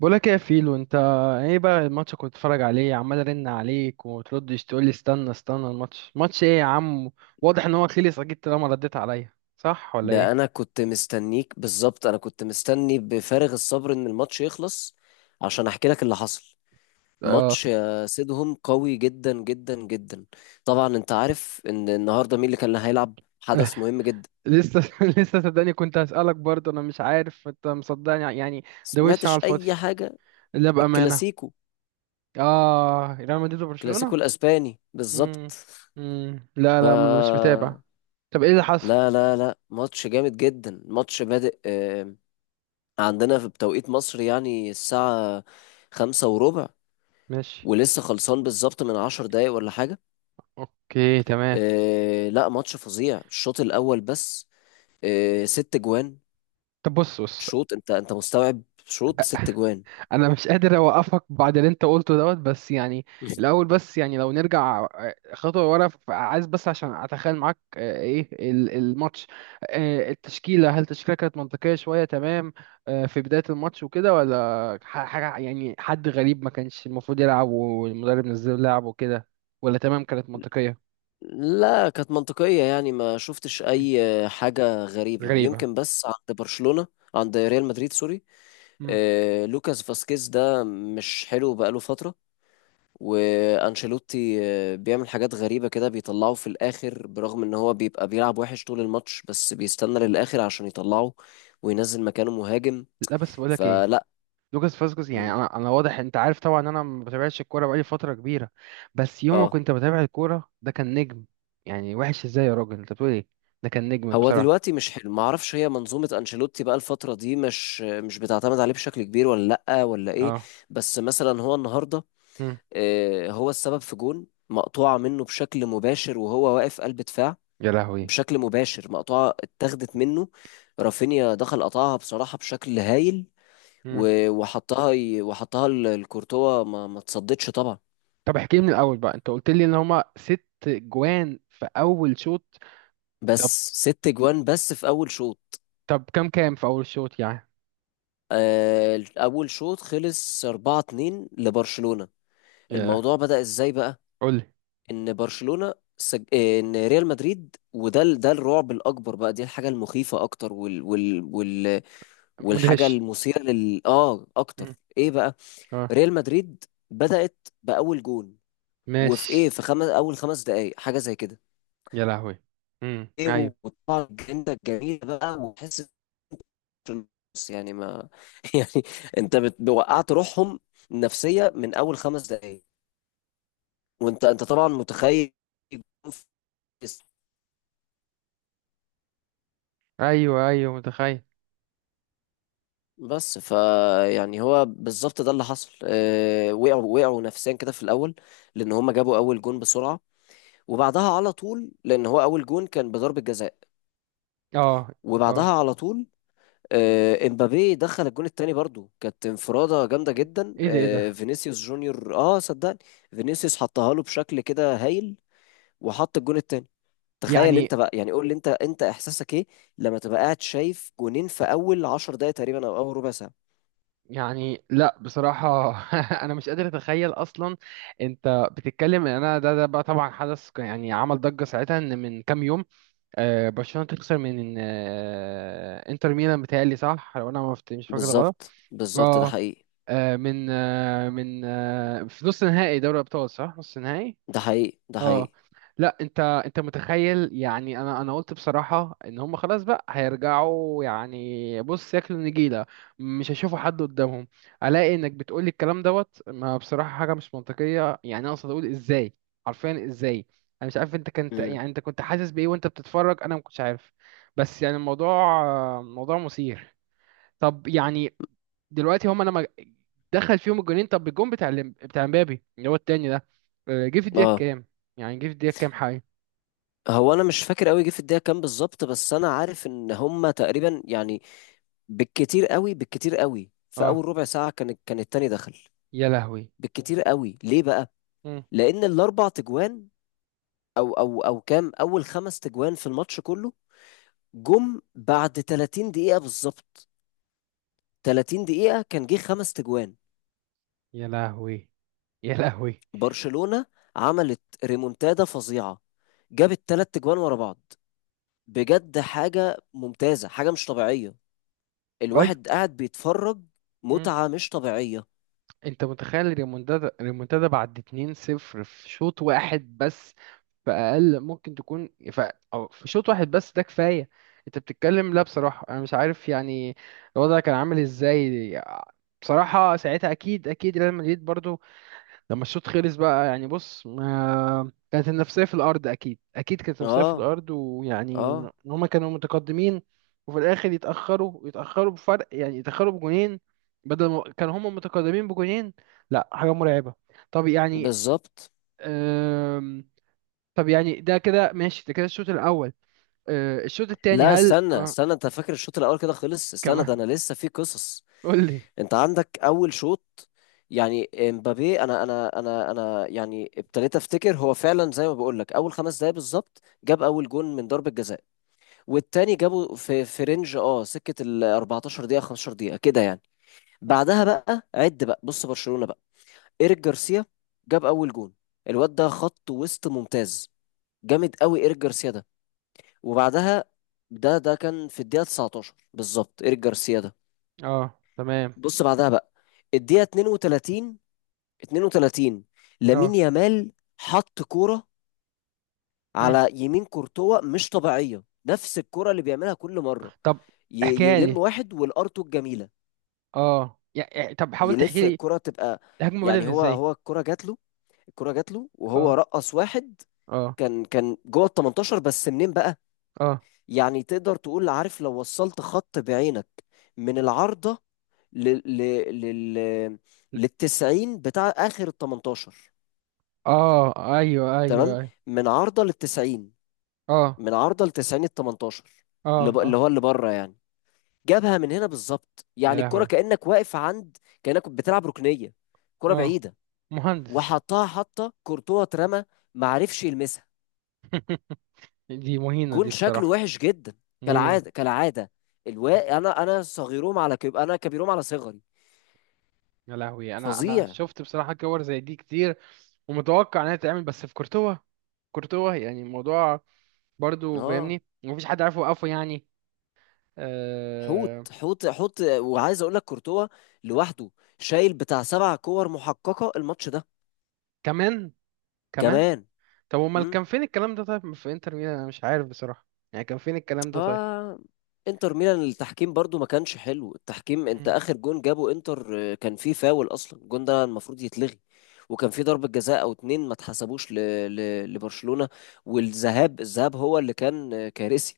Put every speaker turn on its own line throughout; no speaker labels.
بقولك ايه يا فيلو انت؟ ايه بقى الماتش كنت بتتفرج عليه، عمال ارن عليك وتردش، تقول لي استنى استنى الماتش، ماتش ايه يا عم؟ واضح ان هو خلص اكيد طالما رديت عليا، صح ولا
ده
ايه؟
انا كنت مستنيك بالظبط، انا كنت مستني بفارغ الصبر ان الماتش يخلص عشان احكي لك اللي حصل.
اه.
ماتش، سيدهم قوي جدا جدا جدا. طبعا انت عارف ان النهارده مين اللي كان هيلعب، حدث مهم جدا.
لسه لسه صدقني كنت هسألك برضه، انا مش عارف انت مصدقني يعني. ده وش على
سمعتش
الفاضي.
اي حاجه؟
لا، بأمانة.
الكلاسيكو
اه، ريال مدريد
الكلاسيكو
وبرشلونة.
الاسباني بالظبط.
امم لا،
ف
لا، انا مش متابع. طب ايه اللي حصل؟
لا لا لا، ماتش جامد جدا، ماتش بادئ. عندنا في بتوقيت مصر يعني الساعه 5:15،
ماشي.
ولسه خلصان بالظبط من 10 دقايق ولا حاجة.
اوكي، تمام.
آه لا، ماتش فظيع الشوط الاول بس. آه، 6 جوان.
طب، بص بص.
شوط، انت مستوعب؟ شوط 6 جوان.
انا مش قادر اوقفك بعد اللي انت قلته دوت، بس يعني. الاول بس يعني، لو نرجع خطوه ورا، عايز بس عشان اتخيل معاك ايه الماتش. التشكيله، هل التشكيله كانت منطقيه شويه؟ تمام. في بدايه الماتش وكده، ولا حاجه يعني حد غريب ما كانش المفروض يلعب والمدرب نزل لعب وكده؟ ولا تمام كانت منطقيه؟
لا كانت منطقية، يعني ما شفتش
مم.
أي حاجة غريبة،
غريبه.
يمكن بس عند برشلونة. عند ريال مدريد سوري،
مم.
لوكاس فاسكيز ده مش حلو بقاله فترة. وأنشيلوتي بيعمل حاجات غريبة كده، بيطلعه في الآخر برغم إن هو بيبقى بيلعب وحش طول الماتش بس بيستنى للآخر عشان يطلعه، وينزل مكانه مهاجم.
لا، بس بقولك ايه.
فلا،
لوكاس فاسكوز، يعني انا واضح، انت عارف طبعا ان انا ما بتابعش الكوره بقالي فتره كبيره. بس يوم ما
اه،
كنت بتابع الكوره ده كان نجم. يعني وحش ازاي يا راجل، انت بتقول ايه؟ ده كان نجم
هو
بصراحه.
دلوقتي مش حلو، ما اعرفش هي منظومة انشيلوتي بقى الفترة دي مش بتعتمد عليه بشكل كبير، ولا لأ، ولا ايه.
اه.
بس مثلا هو النهاردة
مم.
هو السبب في جون مقطوعة منه بشكل مباشر، وهو واقف قلب دفاع.
يا لهوي.
بشكل مباشر مقطوعة اتاخدت منه. رافينيا دخل قطعها بصراحة بشكل هايل.
مم.
و- وحطها ي- وحطها ل- لكورتوا، ما تصدتش طبعا.
طب احكي لي من الاول بقى، انت قلت لي ان هما ست جوان في اول شوط.
بس
طب.
6 جوان بس في اول شوط.
طب، كام في اول شوط يعني؟
اول شوط خلص 4-2 لبرشلونة.
يا.
الموضوع بدأ ازاي بقى؟
قول لي.
ان برشلونة سج... آه، ان ريال مدريد، ده الرعب الاكبر بقى، دي الحاجة المخيفة اكتر، والحاجة
مدهش.
المثيرة لل، اكتر.
مم.
ايه بقى؟
اه.
ريال مدريد بدأت بأول جون، وفي ايه،
ماشي.
في اول خمس دقايق، حاجة زي كده.
يا لهوي. مم. ايوه،
ايه. وطبعا الجنة الجميلة بقى. وتحس إن- يعني ما، يعني وقعت روحهم نفسية من اول 5 دقايق. وانت طبعا متخيل.
ايوه، ايوه، متخيل.
بس فيعني هو بالظبط ده اللي حصل. وقعوا نفسيا كده في الاول، لان هم جابوا اول جون بسرعه، وبعدها على طول، لان هو اول جون كان بضربه جزاء.
اه، اه.
وبعدها على طول، امبابي دخل الجون التاني، برضو كانت انفراده جامده جدا.
ايه ده، ايه ده.
فينيسيوس جونيور، اه صدقني، فينيسيوس حطها له بشكل كده هايل وحط الجون التاني. تخيل
يعني.
انت بقى، يعني قول لي، انت احساسك ايه لما تبقى قاعد شايف جونين في اول 10 دقايق تقريبا، او اول ربع ساعه.
يعني لا بصراحة، أنا مش قادر أتخيل أصلا. أنت بتتكلم إن أنا، ده بقى طبعا حدث، يعني عمل ضجة ساعتها، إن من كام يوم برشلونة تخسر من إنتر ميلان، بتهيألي صح، لو أنا ما فت- مش فاكر غلط.
بالظبط بالظبط، ده
أه.
حقيقي،
من في نص نهائي دوري أبطال، صح، نص نهائي.
ده حقيقي، ده
اه.
حقيقي.
لا، انت متخيل يعني، انا قلت بصراحه ان هم خلاص بقى هيرجعوا، يعني بص ياكلوا نجيله. مش هيشوفوا حد قدامهم. الاقي انك بتقولي الكلام دوت، ما بصراحه حاجه مش منطقيه يعني، انا اقصد اقول ازاي. حرفيا ازاي. انا مش عارف، انت كنت
امم
يعني انت كنت حاسس بايه وانت بتتفرج، انا ما كنتش عارف. بس يعني الموضوع، موضوع مثير. طب يعني، دلوقتي هما لما دخل فيهم الجونين، طب الجون بتاع بتاع مبابي اللي هو التاني ده، جه في الدقيقة
اه،
كام؟ يعني جه في الدقيقة كام حاجة؟
هو انا مش فاكر قوي جه في الدقيقه كام بالظبط، بس انا عارف ان هما تقريبا يعني بالكتير قوي في
اه.
اول ربع ساعه كان التاني دخل.
يا لهوي.
بالكتير قوي ليه بقى؟
مم.
لان الاربع تجوان، او كام، اول 5 تجوان في الماتش كله، جم بعد 30 دقيقه بالظبط. 30 دقيقه كان جه 5 تجوان.
يا لهوي. يا لهوي.
برشلونه عملت ريمونتادا فظيعه، جابت 3 تجوان ورا بعض. بجد حاجة ممتازة، حاجة مش طبيعية.
ايوه.
الواحد قاعد بيتفرج،
مم.
متعة مش طبيعية.
انت متخيل الريمونتادا، بعد 2-0 في شوط واحد بس، في اقل ممكن تكون او في شوط واحد بس، ده كفاية. انت بتتكلم، لا بصراحة انا مش عارف يعني، الوضع كان عامل ازاي. بصراحة ساعتها، اكيد اكيد ريال مدريد برضو لما الشوط خلص بقى، يعني بص، ما كانت النفسية في الأرض أكيد، أكيد كانت النفسية في
اه
الأرض، ويعني إن
اه،
هما كانوا متقدمين، وفي الآخر يتأخروا بفرق، يعني يتأخروا بجونين بدل ما كانوا هما متقدمين بجونين. لا، حاجة مرعبة. طب يعني،
بالظبط.
أم... طب يعني ده كده ماشي، ده كده الشوط الأول. أه، الشوط التاني
لا
هل
استنى استنى، انت فاكر الشوط الاول كده خلص؟ استنى، ده
كمان؟
انا لسه في قصص.
قول لي.
انت عندك اول شوط، يعني امبابي، انا يعني ابتديت افتكر، هو فعلا زي ما بقول لك اول 5 دقايق بالظبط جاب اول جون من ضربة جزاء. والتاني جابه في رينج، سكة ال 14 دقيقة، 15 دقيقة كده يعني. بعدها بقى، عد بقى، بص، برشلونة. إيريك جارسيا جاب أول جون. الواد ده خط وسط ممتاز، جامد قوي إيريك جارسيا ده. وبعدها، ده كان في الدقيقة 19 بالظبط، إيريك جارسيا ده.
اه، تمام.
بص بعدها بقى، الدقيقة 32. 32،
اه.
لامين يامال حط كورة
مم.
على يمين كورتوا مش طبيعية، نفس الكرة اللي بيعملها كل مرة.
طب، احكيها لي.
يلم واحد والارتو الجميلة.
اه، يعني طب، حاول تحكي
يلف
لي.
الكرة تبقى،
الهجمة بدأت
يعني هو
ازاي؟
هو الكرة جات له. الكرة جات له وهو
اه.
رقص واحد.
اه.
كان جوه ال 18 بس، منين بقى؟
اه.
يعني تقدر تقول، عارف، لو وصلت خط بعينك من العارضة لل لل لل
ل-
للتسعين بتاع آخر ال 18.
اه، ايوه،
تمام.
ايوه، ايوه.
من عارضة للتسعين.
اه،
من عارضة للتسعين ال 18.
اه،
اللي
اه.
هو اللي بره يعني. جابها من هنا بالظبط،
يا
يعني الكرة
لهوي.
كأنك واقف عند، كأنك بتلعب ركنية، كرة
اه،
بعيدة.
مهندس.
وحطها حطة كورتوا اترمى، ما عرفش يلمسها.
دي مهينة
جون
دي
شكله
بصراحة.
وحش جدا،
مهينة.
كالعاده كالعاده. انا انا صغيرهم على انا كبيرهم على صغري.
يا لهوي، انا
فظيع.
شفت بصراحة كور زي دي كتير، ومتوقع انها تتعمل، بس في كورتوا. كورتوا يعني الموضوع، برضو
اه،
فاهمني، مفيش حد عارف يوقفه يعني.
حوت
آه...
حوت حوت، وعايز اقول لك كورتوا لوحده شايل بتاع 7 كور محققه الماتش ده.
كمان؟ كمان.
كمان.
طب امال
امم
كان فين الكلام ده، طيب في انتر ميلان، انا مش عارف بصراحة، يعني كان فين الكلام ده طيب.
اه، انتر ميلان التحكيم برضو ما كانش حلو التحكيم. انت
مم.
اخر جون جابه انتر، كان فيه فاول اصلا، الجون ده المفروض يتلغي. وكان في ضربة جزاء او اتنين ما اتحسبوش لبرشلونة. الذهاب هو اللي كان، كارثي.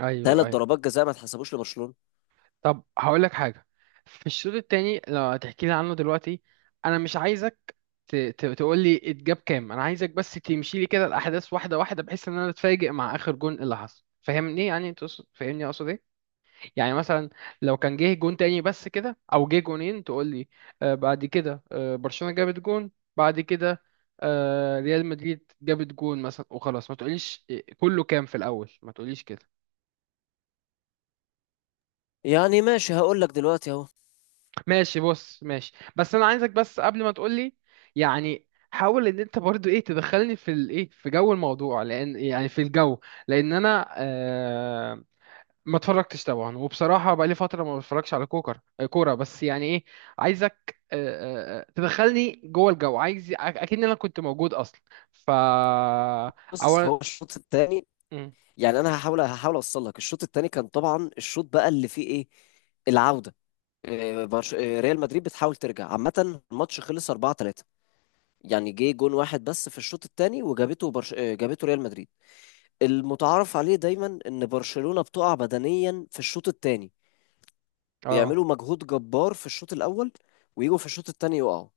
ايوه،
ثلاث
ايوه.
ضربات جزاء ما اتحسبوش لبرشلونة.
طب هقول لك حاجة. في الشوط التاني لو هتحكي لي عنه دلوقتي، انا مش عايزك تقول لي اتجاب كام، انا عايزك بس تمشي لي كده الاحداث واحدة واحدة، بحيث ان انا اتفاجئ مع اخر جون اللي حصل، فاهمني يعني فاهمني اقصد ايه، يعني مثلا لو كان جه جون تاني بس كده او جه جونين، تقول لي آه بعد كده برشلونة جابت جون، بعد كده آه ريال مدريد جابت جون مثلا، وخلاص ما تقوليش كله كام في الاول، ما تقوليش كده.
يعني ماشي، هقول لك دلوقتي اهو.
ماشي، بص، ماشي، بس انا عايزك بس قبل ما تقولي يعني، حاول ان انت برضو ايه، تدخلني في الايه، في جو الموضوع، لان يعني في الجو، لان انا ما اتفرجتش طبعا، وبصراحه بقالي فتره ما بتفرجش على كوكر آه، كوره، بس يعني ايه، عايزك تدخلني جوه الجو، عايز اكيد انا كنت موجود اصلا. ف
بص
اولا،
هو الشوط الثاني
مم،
يعني. انا هحاول اوصل لك الشوط الثاني. كان طبعا الشوط بقى اللي فيه ايه، العودة. إيه، برش- إيه، ريال مدريد بتحاول ترجع. عامة الماتش خلص 4-3. يعني جه جون واحد بس في الشوط الثاني، وجابته برش... إيه، جابته ريال مدريد. المتعارف عليه دايما ان برشلونة بتقع بدنيا في الشوط الثاني،
اه،
بيعملوا مجهود جبار في الشوط الاول، ويجوا في الشوط الثاني يقعوا.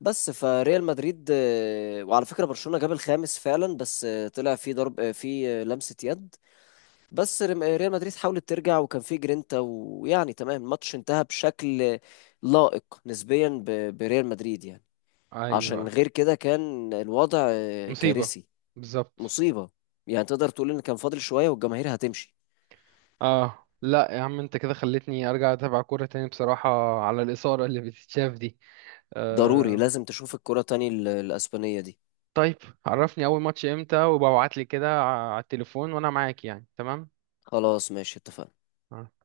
بس فريال مدريد، وعلى فكرة برشلونة جاب الخامس فعلا بس طلع في ضرب، في لمسة يد. بس ريال مدريد حاولت ترجع وكان في جرينتا، ويعني تمام، الماتش انتهى بشكل لائق نسبيا بريال مدريد يعني. عشان
ايوه،
غير كده كان الوضع
مصيبه.
كارثي.
بالظبط.
مصيبة. يعني تقدر تقول ان كان فاضل شوية والجماهير هتمشي.
اه، لا يا عم، انت كده خلتني ارجع اتابع كورة تاني بصراحة، على الإثارة اللي بتتشاف دي.
ضروري
آه.
لازم تشوف الكرة تاني الأسبانية دي.
طيب، عرفني اول ماتش امتى، وببعت لي كده على التليفون وانا معاك يعني، تمام.
خلاص ماشي اتفقنا.
آه.